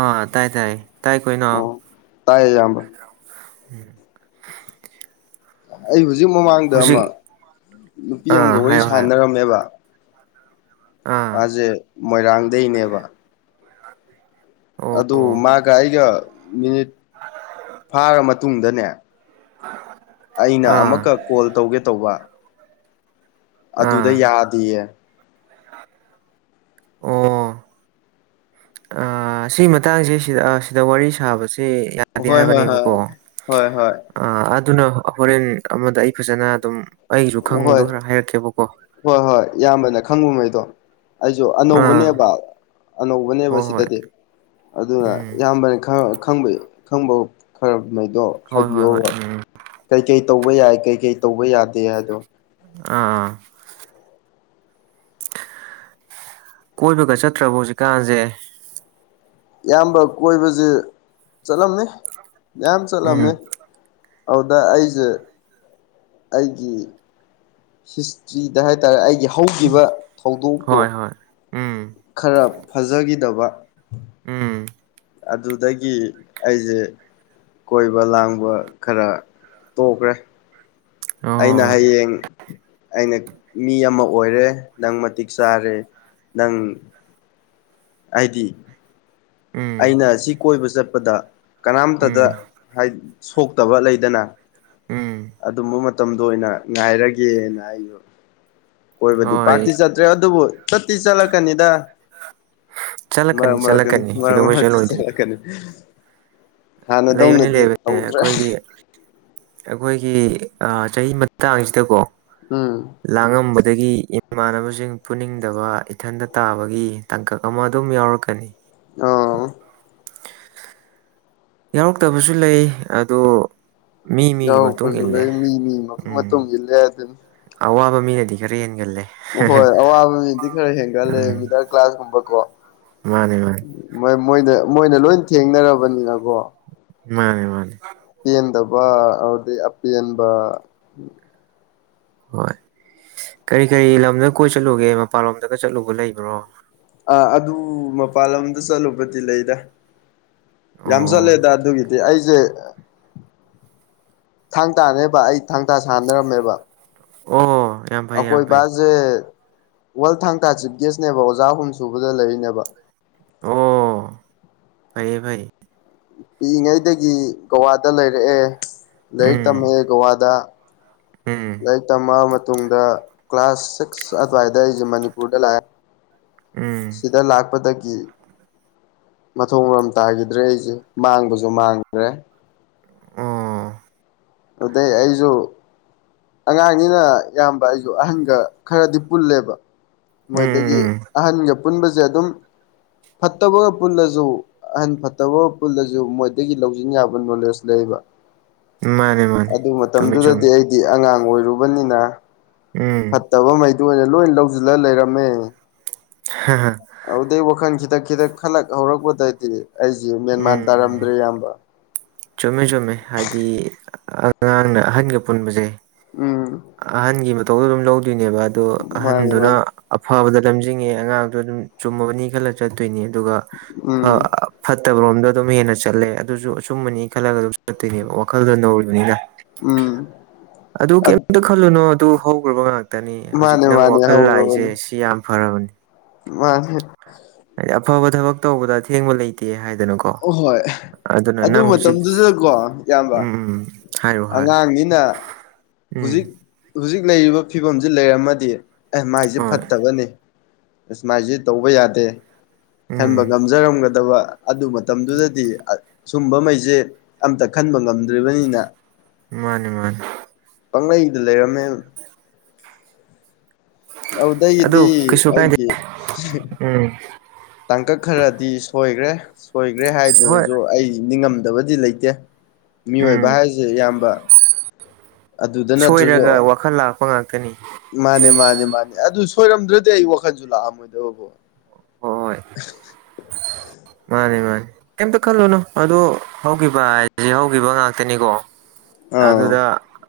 ꯑ ꯇꯥꯏ ꯇꯥꯏ ꯇꯥꯏ ꯀꯣꯏꯅ ꯑꯣ ꯇꯥꯏꯌꯦ ꯌꯥꯝꯕ ꯑꯩ ꯍꯧꯖꯤꯛ ꯃꯃꯥꯡꯗ ꯍꯧꯖꯤꯛ ꯑꯃ ꯅꯨꯄꯤ ꯑꯥ ꯑꯃꯒ ꯋꯥꯔꯤ ꯍꯥꯏꯌꯣ ꯍꯥꯏꯌꯣ ꯁꯥꯟꯅꯔꯝꯃꯦꯕ ꯑꯥ ꯃꯥꯁꯦ ꯃꯣꯏꯔꯥꯡꯗꯒꯤꯩꯅꯦꯕ ꯑꯣ ꯑꯗꯨ ꯃꯥꯒ ꯑꯩꯒ ꯃꯤꯅꯤꯠ ꯐꯥꯔ ꯃꯇꯨꯡꯗꯅꯦ ꯑꯩꯅ ꯑꯥ ꯑꯃꯨꯛꯀ ꯀꯣꯜ ꯇꯧꯒꯦ ꯇꯧꯕ ꯑꯗꯨꯗ ꯑꯥ ꯌꯥꯗꯌꯦ ꯑꯣꯥ ꯁꯤꯒꯤ ꯃꯇꯥꯡꯁꯦ ꯁꯤꯗ ꯁꯤꯗ ꯋꯥꯔꯤ ꯁꯥꯕꯕꯁꯤꯦ ꯌꯥꯗꯤ ꯍꯣꯏ ꯍꯣꯏ ꯍꯣꯏ ꯍꯥꯏꯕꯅꯦꯕꯀꯣ ꯍꯣꯏ ꯍꯣꯏ ꯑ ꯑꯗꯨꯅ ꯍꯣꯔꯦꯟ ꯑꯃꯗ ꯑꯩ ꯐꯖꯅ ꯑꯗꯨꯝ ꯑꯩꯁꯨ ꯈꯪꯉꯨꯗꯣ ꯍꯣꯏ ꯈꯔ ꯍꯥꯏꯔꯛꯀꯦꯕꯀꯣ ꯍꯣꯏ ꯍꯣꯏ ꯏꯌꯥꯝꯕꯅ ꯈꯪꯕꯉꯩꯗꯣ ꯑꯩꯁꯨ ꯑꯥ ꯑꯅꯧꯕꯅꯦꯕ ꯑꯅꯧꯕꯅꯦꯕ ꯍꯣꯏ ꯍꯣꯏ ꯁꯤꯗꯗꯤ ꯑꯗꯨꯅ ꯎꯝ ꯏꯌꯥꯝꯕꯅ ꯈꯪꯕ ꯈꯪꯕ ꯈꯔꯉꯩꯗꯣ ꯍꯣꯏ ꯍꯣꯏ ꯍꯣꯏ ꯍꯥꯏꯕꯤꯌꯣꯕ ꯎꯝ ꯀꯩꯀꯩ ꯇꯧꯕ ꯌꯥꯏ ꯀꯩꯀꯩ ꯇꯧꯕ ꯌꯥꯗ ꯑꯥ ꯑꯥ ꯀꯣꯏꯕꯒ ꯆꯠꯇ꯭ꯔꯕ ꯍꯧꯖꯤꯛꯀꯥꯟꯁꯦ ꯏꯌꯥꯝꯕ ꯀꯣꯏꯕꯁꯦ ꯆꯠꯂꯝꯃꯤ ꯌꯥꯝ ꯎꯝ ꯆꯠꯂꯝꯃꯤ ꯑꯗꯨꯗ ꯑꯩꯁꯦ ꯑꯩꯒꯤ ꯍꯤꯁꯇ꯭ꯔꯤꯗ ꯍꯥꯏꯇꯥꯔꯦ ꯑꯩꯒꯤ ꯍꯧꯈꯤꯕ ꯊꯧꯗꯣꯛꯇꯣ ꯍꯣꯏ ꯍꯣꯏ ꯎꯝ ꯈꯔ ꯐꯖꯈꯤꯗꯕ ꯎꯝ ꯑꯗꯨꯗꯒꯤ ꯑꯩꯁꯦ ꯀꯣꯏꯕ ꯂꯥꯡꯕ ꯈꯔ ꯇꯣꯛꯈ꯭ꯔꯦ ꯑꯩꯅ ꯑꯣ ꯍꯌꯦꯡ ꯑꯩꯅ ꯃꯤ ꯑꯃ ꯑꯣꯏꯔꯦ ꯅꯪ ꯃꯇꯤꯛ ꯆꯥꯔꯦ ꯅꯪ ꯍꯥꯏꯗꯤ ꯎꯝ ꯑꯩꯅ ꯁꯤ ꯀꯣꯏꯕ ꯆꯠꯄꯗ ꯀꯅꯥꯝꯇꯗ ꯎꯝ ꯁꯣꯛꯇꯕ ꯂꯩꯗꯅ ꯎꯝ ꯑꯗꯨꯝꯕ ꯃꯇꯝꯗ ꯑꯣꯏꯅ ꯉꯥꯏꯔꯒꯦꯅ ꯑꯩꯕ ꯀꯣꯏꯕꯗꯤ ꯍꯣꯏ ꯄꯥꯛꯇꯤ ꯆꯠꯇ꯭ꯔꯦ ꯑꯗꯨꯕꯨ ꯆꯠꯇꯤ ꯆꯠꯂꯛꯀꯅꯤꯗ ꯆꯂꯀꯅꯤ ꯃꯔꯛ ꯃꯔꯛꯇꯅꯤ ꯆꯂꯀꯅꯤ ꯃꯔꯛ ꯃꯔꯛꯇ ꯆꯠꯂꯛꯀꯅꯤ ꯂꯩꯕꯅꯤ ꯍꯥꯟꯅꯗꯧꯅꯗꯤ ꯂꯩꯕꯅꯤ ꯇꯧꯗ꯭ꯔꯦ ꯑꯩꯈꯣꯏꯒꯤ ꯑꯩꯈꯣꯏꯒꯤ ꯆꯍꯤ ꯃꯇꯥꯡꯁꯤꯗꯀꯣ ꯎꯝ ꯂꯥꯡꯉꯝꯕꯗꯒꯤ ꯏꯃꯥꯟꯅꯕꯁꯤꯡ ꯄꯨꯅꯤꯡꯗꯕ ꯏꯊꯟꯇ ꯇꯥꯕꯒꯤ ꯇꯥꯡꯀꯛ ꯑꯃ ꯑꯗꯨꯝ ꯌꯥꯎꯔꯛꯀꯅꯤ ꯑ ꯌꯥꯎꯔꯛꯇꯕꯁꯨ ꯂꯩ ꯑꯗꯣ ꯃꯤ ꯃꯤꯒꯤ ꯃꯇꯨꯡ ꯌꯥꯎꯔꯛꯄꯁꯨ ꯏꯜꯂꯦ ꯂꯩ ꯃꯤ ꯃꯤ ꯎꯝ ꯃꯇꯨꯡ ꯏꯜꯂꯦ ꯍꯥꯢꯗꯨꯅꯤ ꯑꯋꯥꯕ ꯃꯤꯅꯗꯤ ꯈꯔ ꯍꯦꯟꯒꯜꯂꯦ꯫ ꯍꯣꯏ ꯑꯋꯥꯕ ꯃꯤꯅꯗꯤ ꯈꯔ ꯍꯦꯟꯒꯠꯂꯦ ꯎꯝ ꯃꯤꯗꯜ ꯀ꯭ꯂꯥꯁꯀꯨꯝꯕ ꯀꯣ꯫ ꯃꯥꯅꯦ ꯃꯥꯅꯦ꯫ ꯃꯣꯏ ꯃꯣꯏꯗ ꯃꯣꯏꯅ ꯂꯣꯏ ꯊꯦꯡꯅꯔꯕꯅꯤꯅꯀꯣ꯫ ꯃꯥꯅꯦ ꯃꯥꯅꯦ꯫ ꯄꯦꯟꯗꯕ ꯑꯗꯨꯗꯩꯩ ꯑꯄꯦꯟꯕ꯫ ꯍꯣꯏ ꯀꯔꯤ ꯀꯔꯤ ꯂꯝꯗ ꯀꯣꯏ ꯆꯠꯂꯨꯒꯦ ꯃꯄꯜꯂꯣꯝꯗꯒ ꯆꯠꯂꯨꯕ ꯂꯩꯕ꯭ꯔꯣ꯫ ꯑꯥ ꯑꯗꯨ ꯃꯄꯥꯟ ꯂꯝꯗ ꯆꯠꯂꯨꯕꯗꯤ ꯂꯩꯗ ꯌꯥꯝ ꯑꯣ ꯆꯠꯂꯦꯗ ꯑꯗꯨꯒꯤꯗꯤ ꯑꯩꯁꯦ ꯊꯥ ꯇꯥꯅꯦꯕ ꯑꯩ ꯊꯥꯡ ꯇꯥ ꯁꯥꯟꯅꯔꯝꯃꯦꯕ ꯑꯣ ꯌꯥꯝ ꯐꯩ ꯌꯥꯝ ꯑꯀꯣꯏ ꯐꯩ ꯕꯁꯦ ꯋꯥꯜ ꯊꯥꯡ ꯇꯥ ꯆꯦꯝꯄꯤꯌꯦꯅꯦꯕ ꯑꯣꯖꯥ ꯑꯍꯨꯝ ꯁꯨꯕꯗ ꯂꯩꯔꯤꯅꯦꯕ ꯑꯣ ꯐꯩꯌꯦ ꯐꯩ ꯄꯤꯛꯏꯉꯩꯗꯒꯤ ꯒꯋꯥꯗ ꯂꯩꯔꯛꯑꯦ ꯂꯥꯏꯔꯤꯛ ꯇꯝꯃꯛꯑꯦ ꯒꯋꯥꯗ ꯑꯝ ꯂꯥꯏꯔꯤꯛ ꯇꯝꯂꯛꯑꯕ ꯃꯇꯨꯡꯗ ꯀ꯭ꯂꯥꯁ ꯁꯤꯛꯁ ꯑꯗꯨꯋꯥꯏꯗ ꯑꯩꯁꯦ ꯃꯅꯤꯄꯨꯔꯗ ꯂꯥꯛꯑꯦ ꯎꯝ ꯁꯤꯗ ꯂꯥꯛꯄꯗꯒꯤ ꯃꯊꯣꯡ ꯃꯔꯝ ꯇꯥꯈꯤꯗ꯭ꯔꯦ ꯑꯩꯁꯦ ꯃꯥꯡꯕꯁꯨ ꯃꯥꯡꯗ꯭ꯔꯦ ꯑꯣ ꯑꯗꯨꯗꯩ ꯑꯩꯁꯨ ꯑꯉꯥꯡꯅꯤꯅ ꯏꯌꯥꯝꯕ ꯑꯩꯁꯨ ꯑꯍꯟꯒ ꯈꯔꯗꯤ ꯄꯨꯜꯂꯦꯕ꯫ ꯎꯝ ꯃꯣꯏꯗꯒꯤ ꯎꯝ ꯑꯍꯟꯒ ꯄꯨꯟꯕꯁꯦ ꯑꯗꯨꯝ ꯐꯠꯇꯕꯒ ꯄꯨꯜꯂꯁꯨ ꯑꯍꯟ ꯐꯠꯇꯕ ꯄꯨꯜꯂꯁꯨ ꯃꯣꯏꯗꯒꯤ ꯂꯧꯁꯤꯟ ꯌꯥꯕ ꯅꯣꯂꯦꯖ ꯂꯩꯕ ꯃꯥꯅꯦ ꯃꯥꯅꯦ ꯑꯗꯨ ꯆꯨꯝꯃꯤ ꯃꯇꯝꯗꯨꯗꯗꯤ ꯆꯨꯝꯃꯤ ꯑꯩꯗꯤ ꯑꯉꯥꯡ ꯑꯣꯏꯔꯨꯕꯅꯤꯅ ꯎꯝ ꯐꯠꯇꯕ ꯃꯩ ꯃꯣꯏꯅꯥ ꯂꯣꯏ ꯂꯧꯁꯤꯜꯂ ꯂꯩꯔꯝꯃꯦ꯫ ꯍꯥ ꯍꯥ ꯑꯗꯨꯗꯩ ꯋꯥꯈꯜ ꯈꯤꯇꯛ ꯈꯤꯇꯛ ꯈꯜꯂꯛ ꯍꯧꯔꯛꯄꯗꯗꯤ ꯑꯩꯁꯦ ꯃꯦꯟꯃꯥꯟ ꯇꯥꯔꯝꯗ꯭ꯔꯦ ꯎꯝ ꯏꯌꯥꯝꯕ꯫ ꯆꯨꯝꯃꯦ ꯆꯨꯝꯃꯦ ꯍꯥꯏꯗꯤ ꯑꯉꯥꯡꯅ ꯑꯍꯟꯒ ꯄꯨꯟꯕꯁꯦ ꯎꯝ꯫ ꯑꯍꯟꯒꯤ ꯃꯇꯧꯗꯣ ꯑꯗꯨꯝ ꯂꯧꯗꯣꯏꯅꯦꯕ ꯑꯗꯣ ꯃꯥꯅꯤ ꯑꯍꯟꯗꯨꯅ ꯃꯥꯅꯤ ꯑꯐꯕꯗ ꯂꯝꯖꯤꯡꯉꯦ ꯑꯉꯥꯡꯗꯣ ꯑꯗꯨꯝ ꯆꯨꯝꯃꯕꯅꯤ ꯈꯜꯂ ꯆꯠꯇꯣꯏꯅꯤ ꯑꯗꯨꯒ ꯎꯝ ꯐꯠꯇꯕꯔꯣꯝꯗꯣ ꯑꯗꯨꯝ ꯍꯦꯟꯅ ꯆꯠꯂꯦ ꯑꯗꯨꯁꯨ ꯑꯆꯨꯝꯕꯅꯤ ꯈꯜꯂꯒ ꯑꯗꯨꯝ ꯆꯠꯇꯣꯏꯅꯦꯕ ꯋꯥꯈꯜꯗꯣ ꯅꯧꯔꯤꯕꯅꯤꯅ꯫ ꯎꯝ ꯑꯗꯨ ꯀꯩꯝꯇ ꯈꯜꯂꯨꯅꯣ ꯑꯗꯨ ꯍꯧꯈ꯭ꯔꯕ ꯉꯥꯛꯇ ꯇꯅꯤ ꯍꯧꯖꯤꯛꯇꯤ ꯃꯥꯅꯦ ꯅꯪ ꯃꯥꯅꯦ ꯋꯥꯈꯜ ꯂꯥꯛꯏꯁꯦ ꯁꯤ ꯌꯥꯝ ꯐꯔꯕꯅꯤ꯫ ꯃꯥꯅꯤ ꯍꯥꯏꯗꯤ ꯑꯐꯕ ꯊꯕꯛ ꯇꯧꯕꯗ ꯑꯊꯦꯡꯕ ꯂꯩꯇꯦ ꯍꯥꯏꯗꯅꯀꯣ ꯍꯣꯏ ꯑꯗꯨꯅ ꯑꯗꯨ ꯅꯪ ꯍꯧꯖꯤꯛ ꯃꯇꯝꯗꯨꯗꯀꯣ ꯏꯌꯥꯝꯕ ꯎꯝ ꯎꯝ ꯍꯥꯏꯔꯣ ꯍꯥꯏꯔꯣ ꯑꯉꯥꯡꯅꯤꯅ ꯎꯝ ꯍꯧꯖꯤꯛ ꯍꯧꯖꯤꯛ ꯂꯩꯔꯤꯕ ꯐꯤꯕꯝꯁꯤ ꯂꯩꯔꯝꯃꯗꯤ ꯑꯦ ꯃꯥꯏꯁꯦ ꯍꯣꯏ ꯐꯠꯇꯕꯅꯤ꯫ ꯃꯥꯏꯁꯤ ꯇꯧꯕ ꯌꯥꯗꯦ ꯈꯟꯕ ꯎꯝ ꯉꯝꯖꯔꯝꯒꯗꯕ ꯑꯗꯨ ꯃꯇꯝꯗꯨꯗꯗꯤ ꯁꯨꯝꯕꯈꯩꯁꯦ ꯑꯝꯇ ꯈꯟꯕ ꯉꯝꯗ꯭ꯔꯤꯕꯅꯤꯅ ꯃꯥꯅꯤ ꯃꯥꯅꯤ꯫ ꯄꯥꯡꯂꯩꯗ ꯂꯩꯔꯝꯃꯦ ꯑꯗꯨꯗꯒꯤꯗꯤ ꯑꯗꯨ ꯀꯩꯁꯨ ꯀꯥꯏꯗꯦ ꯑꯩꯒꯤ ꯎꯝ꯫ ꯇꯥꯡꯀꯛ ꯈꯔꯗꯤ ꯁꯣꯏꯈ꯭ꯔꯦ ꯁꯣꯏꯈ꯭ꯔꯦ ꯍꯣꯏ ꯍꯥꯏꯗꯨꯅꯁꯨ ꯑꯩ ꯅꯤꯡꯉꯝꯗꯕꯗꯤ ꯂꯩꯇ ꯂꯩꯇꯦ ꯃꯤꯑꯣꯏꯕ ꯎꯝ ꯍꯥꯏꯁꯦ ꯢꯌꯥꯝꯕ꯫ ꯁꯣꯏꯔꯒ ꯋꯥꯈꯜ ꯂꯥꯛꯄ ꯉꯥꯛꯇꯅꯤ ꯃꯥꯅꯦ ꯃꯥꯅꯦ ꯃꯥꯅꯦ ꯑꯗꯨ ꯁꯣꯏꯔꯝꯗ꯭ꯔꯗꯤ ꯑꯩ ꯋꯥꯈꯟꯁꯨ ꯂꯥꯛꯑꯝꯃꯣꯏꯗꯕ ꯀꯣ ꯍꯣꯏ [unintelligible] ꯃꯥꯅꯦ ꯃꯥꯅꯦ ꯀꯩꯝꯇ ꯈꯜꯂꯨꯅꯨ ꯑꯗꯣ ꯍꯧꯈꯤꯕ ꯍꯥꯏꯁꯦ ꯍꯧꯈꯤꯕ ꯉꯥꯛꯇꯅꯤꯀꯣ ꯑꯥꯎ ꯑꯗꯨꯗ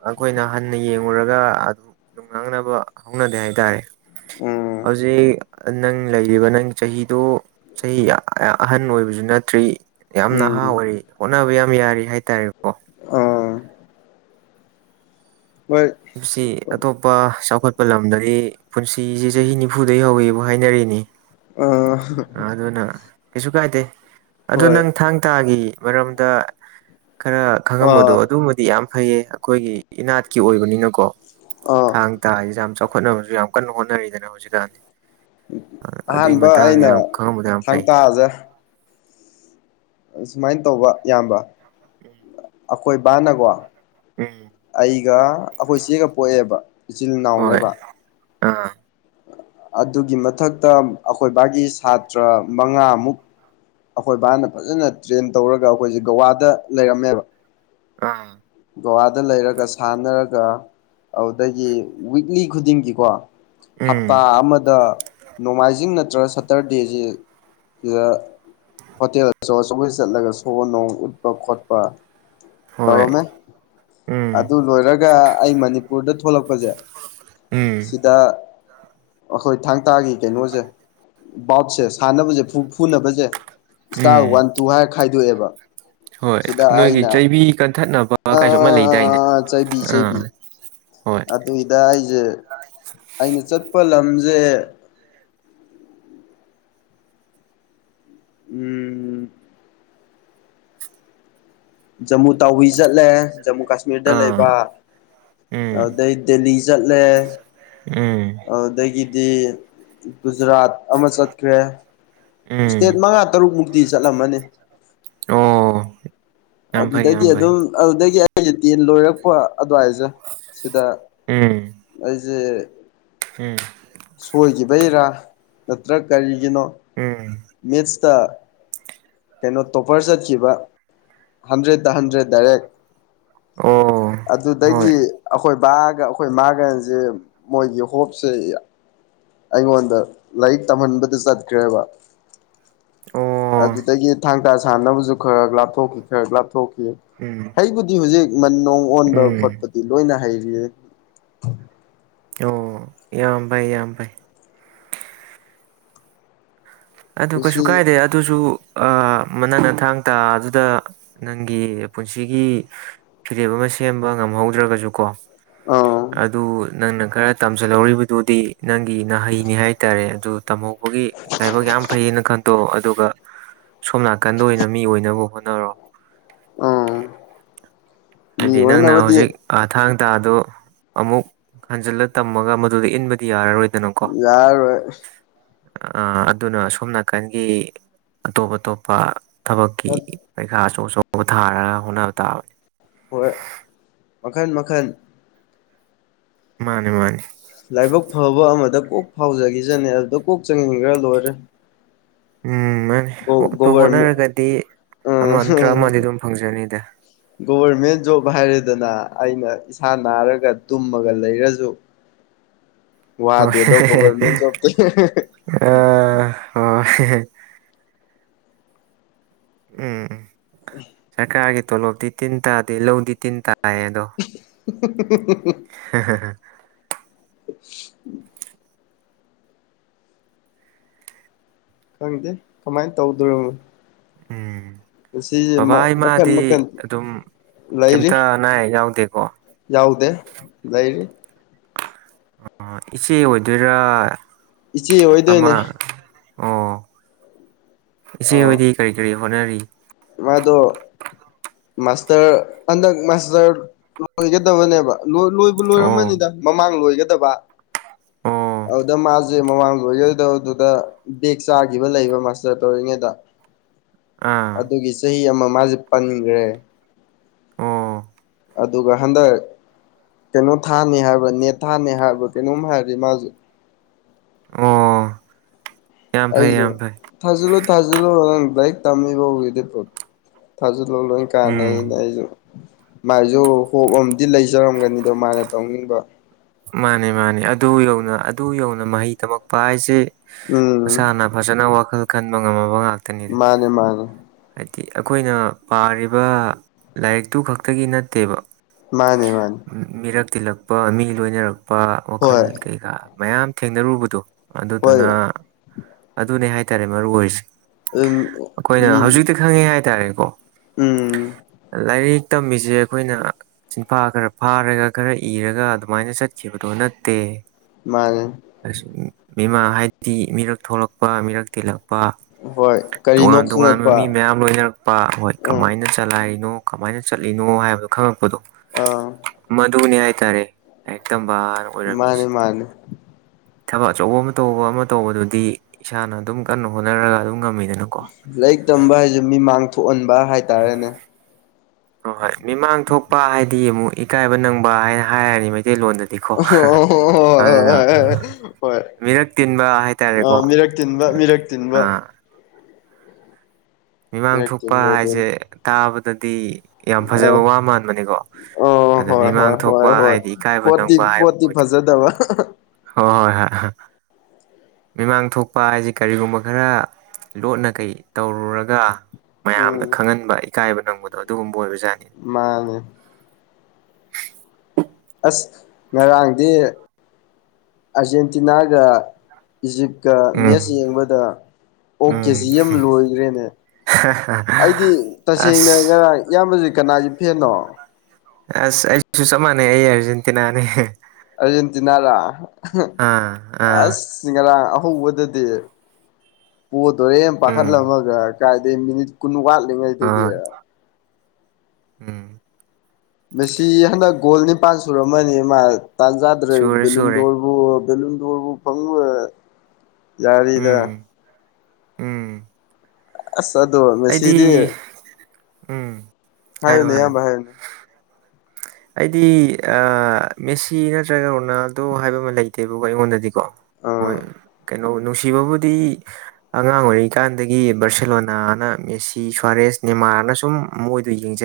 ꯑꯩꯈꯣꯏꯅ ꯍꯟꯅ ꯌꯦꯡꯨꯔꯒ ꯑꯗꯨ ꯅꯨꯡꯅꯥꯡꯅꯕ ꯍꯧꯅꯗꯦ ꯍꯥꯏꯇꯥꯔꯦ ꯎꯝ ꯍꯧꯖꯤꯛ ꯅꯪ ꯂꯩꯔꯤꯕ ꯅꯪ ꯆꯍꯤꯗꯣ ꯆꯍꯤ ꯌꯥꯝ ꯑꯍꯟ ꯑꯣꯏꯕꯁꯨ ꯅꯠꯇ꯭ꯔꯤ ꯌꯥꯝ ꯅꯍꯥ ꯎꯝ ꯑꯣꯏꯔꯤ ꯍꯣꯠꯅꯕ ꯌꯥꯝ ꯌꯥꯔꯤ ꯍꯥꯏꯇꯥꯔꯦꯀꯣ ꯑꯥ [unintelligible] ꯁꯤ ꯑꯇꯣꯞꯄ ꯆꯥꯎꯈꯠꯄ ꯂꯝꯗꯗꯤ ꯄꯨꯟꯁꯤꯁꯦ ꯆꯍꯤ ꯅꯤꯐꯨꯗꯩ ꯍꯧꯋꯦꯕ ꯍꯥꯏꯅꯔꯤꯅꯤ ꯑꯥ ꯑꯗꯨꯅ ꯀꯩꯁꯨ ꯀꯥꯏꯗꯦ ꯑꯗꯨ ꯍꯣꯏ ꯅꯪ ꯊꯥꯡ ꯇꯥꯒꯤ ꯃꯔꯝꯗ ꯈꯔ ꯈꯪꯉꯝꯕꯗꯣ ꯑꯥ ꯑꯗꯨꯃꯥꯗꯤ ꯌꯥꯝ ꯐꯩꯌꯦ ꯑꯩꯈꯣꯏꯒꯤ ꯏꯅꯥꯠꯀꯤ ꯑꯣꯏꯕꯅꯤꯅꯀꯣ ꯑꯥ ꯥꯊꯥꯡ ꯇꯥ ꯁꯦ ꯌꯥꯝ ꯆꯥꯎꯈꯠꯅꯕꯁꯨ ꯌꯥꯝ ꯀꯟꯅ ꯍꯣꯠꯅꯔꯤꯗꯅ ꯍꯧꯖꯤꯛꯀꯥꯟꯗꯤ ꯑꯗꯨꯒꯤ ꯑꯍꯥꯟꯕ ꯃꯇꯥꯡ ꯑꯩꯅ ꯌꯥꯝ ꯈꯪꯉꯕꯗꯨ ꯌꯥꯝ ꯐꯩ [unintelligible] ꯁꯨꯃꯥꯏꯅ ꯇꯧꯕ ꯏꯌꯥꯝꯕꯥ ꯎꯝ [unintelligible] ꯑꯈꯣꯏ ꯕꯥ ꯅꯀꯣ ꯎꯝ ꯑꯩꯒ ꯑꯩꯈꯣꯏ ꯏꯆꯦꯒ ꯄꯣꯛꯑꯦꯕ ꯏꯆꯤꯜ ꯍꯣꯏ ꯏꯅꯥꯎꯅꯦꯕ ꯑꯥ ꯑꯗꯨꯒꯤ ꯃꯊꯛꯇ ꯑꯩꯈꯣꯏꯕꯥꯒꯤ ꯁꯥꯇ꯭ꯔ ꯃꯉꯥꯃꯨꯛ ꯑꯩꯈꯣꯏ ꯕꯥꯅ ꯐꯖꯅ ꯇ꯭ꯔꯦꯟ ꯇꯧꯔꯒ ꯑꯩꯈꯣꯏꯁꯦ ꯒꯋꯥꯗ ꯂꯩꯔꯝꯃꯦꯕ ꯑꯥ ꯒꯣꯋꯥꯗ ꯂꯩꯔꯒ ꯁꯥꯟꯅꯔꯒ ꯑꯗꯨꯗꯒꯤ ꯋꯤꯛꯂꯤ ꯈꯨꯗꯤꯡꯒꯤꯀꯣ ꯍꯞꯇꯥ ꯎꯝ ꯑꯃꯗ ꯅꯣꯡꯃꯥꯏꯖꯤꯡ ꯅꯠꯇ꯭ꯔꯒ ꯁꯇꯔꯗꯦꯁꯤ ꯁꯤꯗꯥ ꯍꯣꯇꯦꯜ ꯑꯆꯧ ꯑꯆꯧꯕꯗꯥ ꯆꯠꯂꯒ ꯁꯣ ꯅꯣꯡ ꯎꯠꯄ ꯈꯣꯠꯄ ꯍꯣꯏ ꯇꯧꯔꯝꯃꯦ ꯎꯝ ꯑꯗꯨ ꯂꯣꯏꯔꯒ ꯒ ꯑꯩ ꯃꯅꯤꯄꯨꯔꯗ ꯊꯣꯛꯂꯛꯄꯁꯦ ꯎꯝ ꯁꯤꯗ ꯑꯩꯈꯣꯏ ꯊꯥꯡ ꯇꯥꯒꯤ ꯀꯩꯅꯣꯁꯦ ꯕꯥꯎꯠꯁꯦ ꯁꯥꯟꯅꯕꯁꯦ ꯐꯨꯅꯕꯁꯦ ꯏꯁꯇꯥꯔ ꯎꯝ ꯋꯥꯟ ꯇꯨ ꯍꯥꯏꯔ ꯈꯥꯏꯗꯣꯛꯑꯦꯕ ꯍꯣꯏ ꯁꯤꯗ ꯅꯣꯏꯒꯤ ꯑꯩꯅ ꯆꯩꯕꯤ ꯀꯟꯊꯠꯅꯕ ꯑ ꯀꯥꯏꯁꯨ ꯑꯃ ꯂꯩꯗꯥꯏꯅꯦ ꯆꯩꯕꯤ ꯑꯥ ꯆꯩꯕꯤ ꯍꯣꯏ ꯑꯗꯨꯏꯗ ꯑꯩꯁꯦ ꯑꯩꯅ ꯆꯠꯄ ꯂꯝꯁꯦ ꯎꯝ ꯖꯃꯨ ꯇꯥꯎꯕꯤ ꯆꯠꯂꯦ ꯖꯃꯨ ꯀꯥꯁꯃꯤꯔ ꯀ ꯀꯥꯁꯃꯤꯔꯗ ꯑꯥ ꯂꯩꯕ ꯎꯝ ꯑꯗꯨꯗꯩ ꯗꯦꯂꯤ ꯆꯠꯂꯦ ꯎꯝ ꯑꯗꯨꯗꯒꯤꯗꯤ ꯒꯨꯖꯔꯥꯠ ꯑꯃ ꯆꯠꯈ꯭ꯔꯦ ꯎꯝ ꯏꯁꯇꯦꯠ ꯃꯉꯥ ꯇꯔꯨꯛ ꯃꯨꯛꯇꯤ ꯆꯠꯂꯝꯃꯅꯤ ꯑꯣ ꯌꯥꯝ ꯐꯩ ꯑꯗꯨꯗꯒꯤ ꯌꯥꯝ ꯐꯩ ꯑꯗꯨꯝ ꯑꯗꯨꯗꯒꯤ ꯑꯩꯁ ꯇꯦꯟ ꯂꯣꯏꯔꯛꯄ ꯑꯗꯨꯋꯥꯏꯁꯦ ꯁꯤꯗ ꯎꯝ ꯑꯩꯁꯦ ꯎꯝ ꯁꯣꯏꯈꯤꯕꯩꯔꯥ ꯅꯠꯇ꯭ꯔ ꯀꯔꯤꯒꯤꯅꯣ ꯎꯝ ꯃꯦꯁꯇ ꯀꯩꯅꯣ ꯇꯣꯄꯔ ꯆꯠꯈꯤꯕ ꯍꯟꯗ꯭ꯔꯦꯗꯠꯇ ꯍꯟꯗ꯭ꯔꯦꯠ ꯗꯥꯏꯔꯦꯛ ꯑꯣ ꯍꯣꯏ ꯑꯗꯨꯗꯒꯤ ꯑꯩꯈꯣꯏ ꯕꯥꯒ ꯑꯩꯈꯣꯏ ꯃꯥꯒꯁꯦ ꯃꯣꯏꯒꯤ ꯍꯣꯞꯁꯦ ꯑꯩꯉꯣꯟꯗ ꯂꯥꯏꯔꯤꯛ ꯇꯝꯍꯟꯕꯗ ꯆꯠꯈ꯭ꯔꯦꯕ ꯑꯣ ꯑꯗꯨꯗꯒꯤ ꯊꯥꯡ ꯇꯥ ꯁꯥꯟꯅꯕꯁꯨ ꯈꯔ ꯂꯥꯞꯊꯣꯛꯈꯤ ꯈꯔ ꯂꯥꯞꯊꯣꯛꯈꯤ ꯍꯝ ꯑꯗꯨ ꯍꯧꯖꯤꯛ ꯃꯟ ꯅꯨꯡ ꯑꯣꯟꯕ ꯈꯣꯠꯄꯗꯤ ꯂꯣꯏꯅ ꯍꯩꯔꯤꯑ ꯑꯣ ꯌꯥꯝ ꯐꯥꯏ ꯌꯥꯝ ꯐꯥꯏ ꯑꯗꯨ ꯀꯁꯨ ꯃꯁꯤ ꯀꯥꯏꯗꯦ ꯑꯗꯨꯁꯨ ꯃꯅꯅ ꯊꯥꯡ ꯇꯥ ꯑꯗꯨꯗ ꯅꯪꯒꯤ ꯄꯨꯟꯁꯤꯒꯤ ꯐꯤꯔꯦꯞ ꯑꯃ ꯁꯦꯝꯕ ꯉꯝꯍꯧꯗ꯭ꯔꯒꯁꯨ ꯀꯣ ꯑꯥ ꯑꯗꯨ ꯅꯪꯅ ꯈꯔ ꯇꯝꯁꯤꯜꯍꯧꯔꯤꯕꯗꯨꯗꯤ ꯅꯪꯒꯤ ꯅꯍꯩꯅꯤ ꯍꯥꯏꯇꯥꯔꯦ ꯑꯗꯨ ꯇꯝꯍꯧꯕ ꯒꯤ ꯂꯥꯏꯕꯛ ꯌꯥꯝ ꯐꯩꯌꯦꯅ ꯈꯟꯇꯣꯛ ꯑꯗꯨꯒ ꯁꯣꯝ ꯅꯥꯀꯟꯗ ꯑꯣꯏꯅ ꯃꯤ ꯑꯣꯏꯅꯕ ꯍꯣꯠꯅꯔꯣ ꯑꯥ ꯃꯤ ꯍꯥꯏꯗꯤ ꯅꯪꯅ ꯑꯣꯏꯅꯕꯗꯤ ꯍꯧꯖꯤꯛ ꯊꯥꯡ ꯇꯥꯗ ꯑꯃꯨꯛ ꯍꯟꯖꯤꯜꯂ ꯇꯝꯃꯒ ꯃꯗꯨꯗ ꯏꯟꯕꯗꯤ ꯌꯥꯔꯔꯣꯏ ꯌꯥꯔꯣꯏ ꯑ ꯑꯗꯨꯅ ꯁꯣꯝ ꯅꯥꯀꯟꯒꯤ ꯑꯇꯣꯞ ꯑꯇꯣꯞꯄ ꯊꯕꯛꯀꯤ ꯄꯔꯤꯈꯥ ꯑꯆꯧ ꯑꯆꯧꯕ ꯊꯥꯔꯒ ꯍꯣꯠꯅꯕ ꯇꯥꯕꯅꯤ ꯍꯣꯏ ꯃꯈꯜ ꯃꯈꯜ ꯃꯥꯅꯤ ꯃꯥꯅꯤ ꯂꯥꯏꯕꯛ ꯐꯕ ꯑꯃꯗ ꯀꯣꯛ ꯐꯥꯎꯖꯈꯤꯖꯅꯦ ꯑꯗꯨꯗ ꯀꯣꯛ ꯆꯪꯁꯤꯟꯈ꯭ꯔ ꯂꯣꯏꯔꯦ ꯎꯝ ꯃꯥꯅꯤꯠꯄ ꯒꯣꯚꯔꯃꯦꯟ ꯍꯣꯠꯅꯔꯒꯗꯤ ꯑꯃ ꯅꯠꯇ꯭ꯔ ꯑꯃꯗꯤ ꯑꯗꯨꯝ ꯐꯪꯖꯅꯤꯗ ꯒꯣꯚꯔꯃꯦꯟ ꯖꯣꯕ ꯍꯥꯏꯔꯗꯅ ꯑꯩꯅ ꯏꯁꯥ ꯅꯥꯔꯒ ꯇꯨꯝꯃꯒ ꯂꯩꯔꯁꯨ [unintelligible] ꯋꯥꯗꯦꯗꯣ ꯒꯣꯚꯔꯃꯦꯟ ꯍ ꯖꯣꯕꯇꯤ ꯑ ꯍꯣꯏ ꯎꯝ ꯎꯝ ꯁꯔꯀꯥꯔꯒꯤ ꯇꯣꯂꯣꯞꯇꯤ ꯇꯤꯟ ꯇꯥꯗꯦ ꯂꯧꯗꯤ ꯇꯤꯟ ꯇꯥꯏꯌꯦ ꯑꯗꯣ [unintelligible] ꯍ ꯎꯝ ꯈꯪꯗꯦ ꯀꯃꯥꯏꯅ ꯇꯧꯗꯣꯔꯤꯕꯅꯣ ꯎꯝ ꯁꯤꯁꯦ ꯕꯥ ꯏ ꯃꯈꯟ ꯃꯥꯗꯤ ꯃꯈꯟ ꯑꯗꯨꯝ ꯂꯩꯔꯤ ꯀꯩꯝꯇ ꯅꯥ ꯌꯥꯎꯗꯦꯀꯣ ꯌꯥꯎꯗꯦ ꯂꯩꯔꯤ ꯑꯣ ꯏꯆꯦ ꯑꯣꯏꯗꯣꯏꯔꯥ ꯏꯆꯦ ꯑꯃ ꯑꯣꯏꯗꯣꯏꯅꯦ ꯑꯣ ꯏꯆꯦ ꯑ ꯍꯣꯏꯗꯤ ꯀꯔꯤ ꯀꯔꯤ ꯍꯣꯠꯅꯔꯤ ꯃꯥꯗꯣ ꯃꯥꯁꯇꯔ ꯍꯟꯗꯛ ꯃꯥꯁꯇꯔ ꯂꯣꯏꯒꯗꯕꯅꯦꯕ ꯂꯣꯏꯕ ꯑꯣ ꯂꯣꯏꯔꯝꯃꯅꯤꯗ ꯃꯃꯥꯡ ꯂꯣꯏꯒꯗꯕ ꯑꯣ ꯑꯣꯗ ꯃꯥ ꯁꯦ ꯃꯃꯥꯡꯗꯣꯏꯒꯣꯏꯗꯧꯗꯨꯗ ꯕꯦꯦꯛ ꯆꯥꯈꯤꯕ ꯂꯩꯕ ꯃꯥꯁꯇꯔ ꯇꯧꯔꯤꯉꯩꯗ ꯑꯥ ꯑꯗꯨꯒꯤ ꯆꯍꯤ ꯑꯃ ꯃꯥꯁꯦ ꯄꯟꯈ꯭ꯔꯦ ꯑꯣ ꯑꯗꯨꯒ ꯍꯟꯗꯛ ꯀꯩꯅꯣ ꯊꯥꯅꯤ ꯍꯥꯏꯕ ꯅꯦꯠ ꯊꯥꯅꯤ ꯍꯥꯏꯔꯕ ꯀꯩꯅꯣꯝ ꯍꯥꯏꯔꯗꯤ ꯃꯥꯁꯨ ꯑꯥ ꯑꯩꯁꯨꯣ ꯊꯖꯂꯣ ꯊꯥꯖꯜꯂꯣ ꯂꯂꯥꯡ ꯂꯏꯛ ꯇꯝꯃꯤꯕꯗꯣ ꯊꯖꯜ ꯂꯣ ꯂ ꯀꯥꯟꯅꯩꯩꯅ ꯎꯝ ꯑꯩꯁꯨ ꯃꯥꯏꯁꯨ ꯍꯣꯞ ꯑꯃꯗꯤꯝ ꯂꯩꯖꯔꯝꯒꯅꯤꯗꯣ ꯃꯥꯅ ꯇꯧꯅꯤꯡꯕ ꯃꯥꯅꯤ ꯃꯥꯅꯤ ꯑꯗꯨ ꯌꯧꯅ ꯑꯗꯨ ꯌꯧꯅ ꯃꯍꯩ ꯇꯝꯃꯛꯄ ꯍꯥꯏꯁꯦ ꯎꯝ ꯃꯁꯥꯅ ꯐꯖꯅ ꯋꯥꯈꯜ ꯀꯟꯕ ꯉꯝꯃꯕ ꯉꯥꯛꯇꯅꯤꯗ ꯃꯥꯅꯦ ꯃꯥꯅꯦ ꯍꯥꯏꯗꯤ ꯑꯩꯈꯣꯏꯅ ꯄꯥꯔꯤꯕ ꯂꯥꯏꯔꯤꯛꯇꯨ ꯈꯛꯇꯒꯤ ꯅꯠꯇꯦꯕ ꯃꯥꯅꯦ ꯃꯥꯅꯦ ꯃꯤꯔꯛ ꯇꯤꯜꯂꯛꯄ ꯃꯤ ꯂꯣꯏꯅꯔꯛꯄ ꯋꯥꯈꯜ ꯍꯣꯏ ꯀꯩꯀꯥ ꯃꯌꯥꯝ ꯊꯦꯡꯅꯔꯨꯕꯗꯣ ꯑꯗꯨꯗꯨꯅ ꯍꯣꯏ ꯑꯗꯨꯅꯦ ꯍꯥꯏꯇꯥꯔꯦ ꯃꯔꯨ ꯑꯣꯏꯔꯤꯁꯦ ꯑꯗꯨꯝ ꯑꯩꯈꯣꯏꯅ ꯃꯤ ꯍꯧꯖꯤꯛꯇꯤ ꯈꯪꯉꯦ ꯍꯥꯏꯇꯥꯔꯦꯀꯣ ꯎꯝ ꯂꯥꯏꯔꯤꯛ ꯇꯝꯃꯤꯁꯦ ꯑꯩꯈꯣꯏꯅ ꯁꯤꯤꯟꯐꯥ ꯈꯔ ꯐꯥꯔꯒ ꯈꯔ ꯏꯔꯒ ꯑꯗꯨꯝ ꯁꯨꯃꯥꯏꯅ ꯆꯠꯈꯤꯕꯗꯣ ꯅꯠꯇꯦ ꯃꯥꯒꯦ ꯃꯤꯃꯥ ꯍꯥꯏꯕꯗꯤ ꯃꯤꯔꯛ ꯊꯣꯛꯂꯛꯄ ꯃꯤꯔꯛ ꯇꯤꯜꯂꯛꯄ ꯍꯣꯏ ꯀꯔꯤꯅꯣ ꯇꯣꯉꯥꯟ ꯇꯣꯉꯥꯟꯕ ꯈꯪꯉꯛꯄ ꯃꯤ ꯃꯌꯥꯝ ꯂꯣꯏꯅꯔꯛꯄ ꯍꯣꯏ ꯎꯝ ꯀꯃꯥꯏꯅ ꯆꯂꯥꯏꯔꯤꯅꯣ ꯀꯃꯥꯏꯅ ꯆꯠꯂꯤꯅꯣ ꯍꯥꯏꯕꯗꯨꯣ ꯈꯪꯉꯛꯄꯗꯣ ꯑꯥ ꯃꯗꯨꯅꯦ ꯍꯥꯏꯇꯥꯔꯦ ꯍꯦꯛꯇ ꯕꯥꯔ ꯑꯣꯏꯔꯝꯃꯤꯁꯦ ꯃꯥꯅꯦ ꯃꯥꯅꯦ ꯊꯕꯛ ꯑꯆꯧꯕ ꯑꯃ ꯇꯧꯕ ꯑꯃ ꯇꯧꯕꯗꯨꯗꯤ ꯏꯁꯥꯅ ꯑꯗꯨꯝ ꯀꯟꯅ ꯍꯣꯠꯅꯔꯒ ꯑꯗꯨꯝ ꯉꯝꯃꯤꯗꯅꯣ ꯂꯥꯏꯔꯤꯛ ꯇꯝꯕ ꯍꯥꯏꯁꯦ ꯃꯤꯃꯥꯡ ꯊꯣꯛꯍꯟꯕ ꯍꯥꯏꯇꯥꯔꯦꯅꯦ ꯍꯣꯏ ꯍꯣꯏ ꯃꯤꯃꯥꯡ ꯊꯣꯛꯄ ꯍꯥꯏꯗꯤ ꯑꯃꯨꯛ ꯏꯀꯥꯏꯕ ꯅꯪꯕ ꯍꯥꯏꯅ ꯍꯥꯏꯔꯅꯤ ꯃꯩꯇꯩꯂꯣꯟꯗꯁꯨ ꯑꯣ ꯍꯣꯏ ꯍꯣꯏ ꯍꯣꯏ ꯍꯣꯏ ꯍꯣꯏ ꯍꯣꯏ ꯃꯤꯔꯛ ꯇꯤꯟꯕ ꯑ ꯍꯥꯏꯇꯥꯔꯦꯀꯣ ꯃꯤꯔꯛ ꯇꯤꯟꯕ ꯃꯤꯔꯛ ꯇꯤꯟꯕ ꯑꯥ ꯃꯤꯃꯥꯡ ꯃꯤꯔꯛ ꯊꯣꯛꯄ ꯇꯤꯟꯕ ꯍꯥꯏꯁꯦ ꯑꯗꯨꯅꯤ ꯇꯥꯕꯗꯗꯤ ꯌꯥꯝ ꯑꯥ ꯐꯖꯕ ꯋꯥ ꯃꯥꯟꯕꯅꯤꯀꯣ ꯑꯣ ꯑꯗꯣ ꯍꯣꯏ ꯃꯤꯃꯥꯡ ꯍꯣꯏ ꯍꯣꯏ ꯊꯣꯛꯄ ꯍꯥꯏꯗꯤ ꯏꯀꯥꯏꯕ ꯅꯪꯕ ꯍꯥꯏꯕ ꯑꯣꯏꯗꯤ ꯗꯕ ꯍꯣꯏ ꯍꯣꯏ ꯍꯣꯏ ꯃꯤꯃꯥꯡ ꯊꯣꯛꯄ ꯍꯥꯏꯁꯤ ꯀꯔꯤꯒꯨꯝꯕ ꯈꯔ ꯂꯣꯠꯅ ꯀꯩ ꯇꯧꯔꯨꯔꯒ ꯃꯌꯥꯝꯗ ꯎꯝ ꯈꯪꯍꯟꯕ ꯏꯀꯥꯏꯕ ꯅꯪꯕꯗꯣ ꯑꯗꯨꯒꯨꯝꯕ ꯑꯣꯏꯕꯖꯥꯠꯅꯤ ꯃꯥꯅꯦ ꯑꯁ ꯉꯔꯥꯡꯗꯤ ꯑꯥꯔꯖꯦꯟꯇꯤꯅꯥꯒ ꯏꯖꯤꯞꯀ ꯎꯝ ꯃꯦꯠꯁ ꯌꯦꯡꯕꯗ ꯑꯣ ꯀꯦ ꯎꯝ ꯖꯤ ꯑꯃ ꯂꯣꯏꯈ꯭ꯔꯦꯅꯦ ꯑꯩꯗꯤ ꯇꯁꯦꯡꯅ ꯑꯁ ꯉꯔꯥꯡ ꯏꯌꯥꯝꯕꯁꯤ ꯀꯅꯥꯁꯨ ꯐꯦꯅꯣ ꯑꯁ ꯑꯩꯁꯨ ꯆꯞ ꯃꯥꯟꯅꯩ ꯑꯩ ꯑꯔꯖꯦꯟꯇꯤꯅꯥꯅꯦ ꯑꯔꯖꯦꯟꯇꯤꯅꯥ ꯔ ꯑꯥ ꯑꯥ ꯑꯁ ꯤꯡ ꯉꯔꯥꯡ ꯑꯍꯧꯕꯗꯗꯤ ꯄꯣ ꯇꯣꯔꯦꯟ ꯎꯝ ꯄꯥꯈꯠꯂꯝꯃꯒ ꯀꯥꯏꯗꯒꯤ ꯃꯤꯅꯤꯠ ꯀꯨꯟ ꯋꯥꯠꯂꯤꯉꯩꯗꯒꯤ ꯍꯣꯏ ꯎꯝ ꯃꯁꯤ ꯍꯟꯗꯛ ꯒꯣꯜ ꯅꯤꯄꯥꯟ ꯁꯨꯔꯝꯃꯅꯤ ꯃꯥ ꯇꯥꯟꯖꯥꯗ꯭ꯔꯦ ꯁꯨꯔꯦ ꯁꯨꯔꯦ ꯕꯦꯂꯨꯟꯗꯕꯨ ꯕꯦꯂꯨꯗꯣꯟꯕꯨ ꯐꯪꯕ ꯌꯥꯔꯤꯗ ꯎꯝ ꯎꯝ ꯑꯁ ꯑꯗꯣ ꯉꯦꯁꯤꯗꯤ ꯑꯩꯗꯤ ꯎꯝ ꯍꯥꯏꯌꯣ ꯍꯥꯏꯌꯨꯅꯦ ꯍꯥꯏꯌꯣ ꯑꯌꯥꯝꯕ ꯍꯥꯏꯌꯨꯅꯦ ꯑꯩꯗꯤ ꯃꯦꯁꯤ ꯅꯠꯇ꯭ꯔꯒ ꯔꯣꯅꯥꯜꯗꯣ ꯍꯥꯏꯕ ꯑꯃ ꯂꯩꯇꯦꯕꯀꯣ ꯑꯩꯉꯣꯟꯗꯗꯤ ꯀꯣ ꯑꯥ ꯍꯣꯏ ꯀꯩꯅꯣ ꯅꯨꯡꯁꯤꯕꯕꯨꯗꯤ ꯑꯉꯥꯡ ꯑꯣꯏꯔꯤꯉꯀꯥꯟꯗꯒꯤ ꯕꯥꯔꯁꯦꯂꯣꯅꯥꯅ ꯃꯦꯁꯤ ꯁ꯭ꯋꯥꯔꯦꯁ ꯅꯤꯃꯥꯅ ꯁꯨꯝ ꯃꯣꯏꯗꯣ ꯌꯦꯡꯖꯩ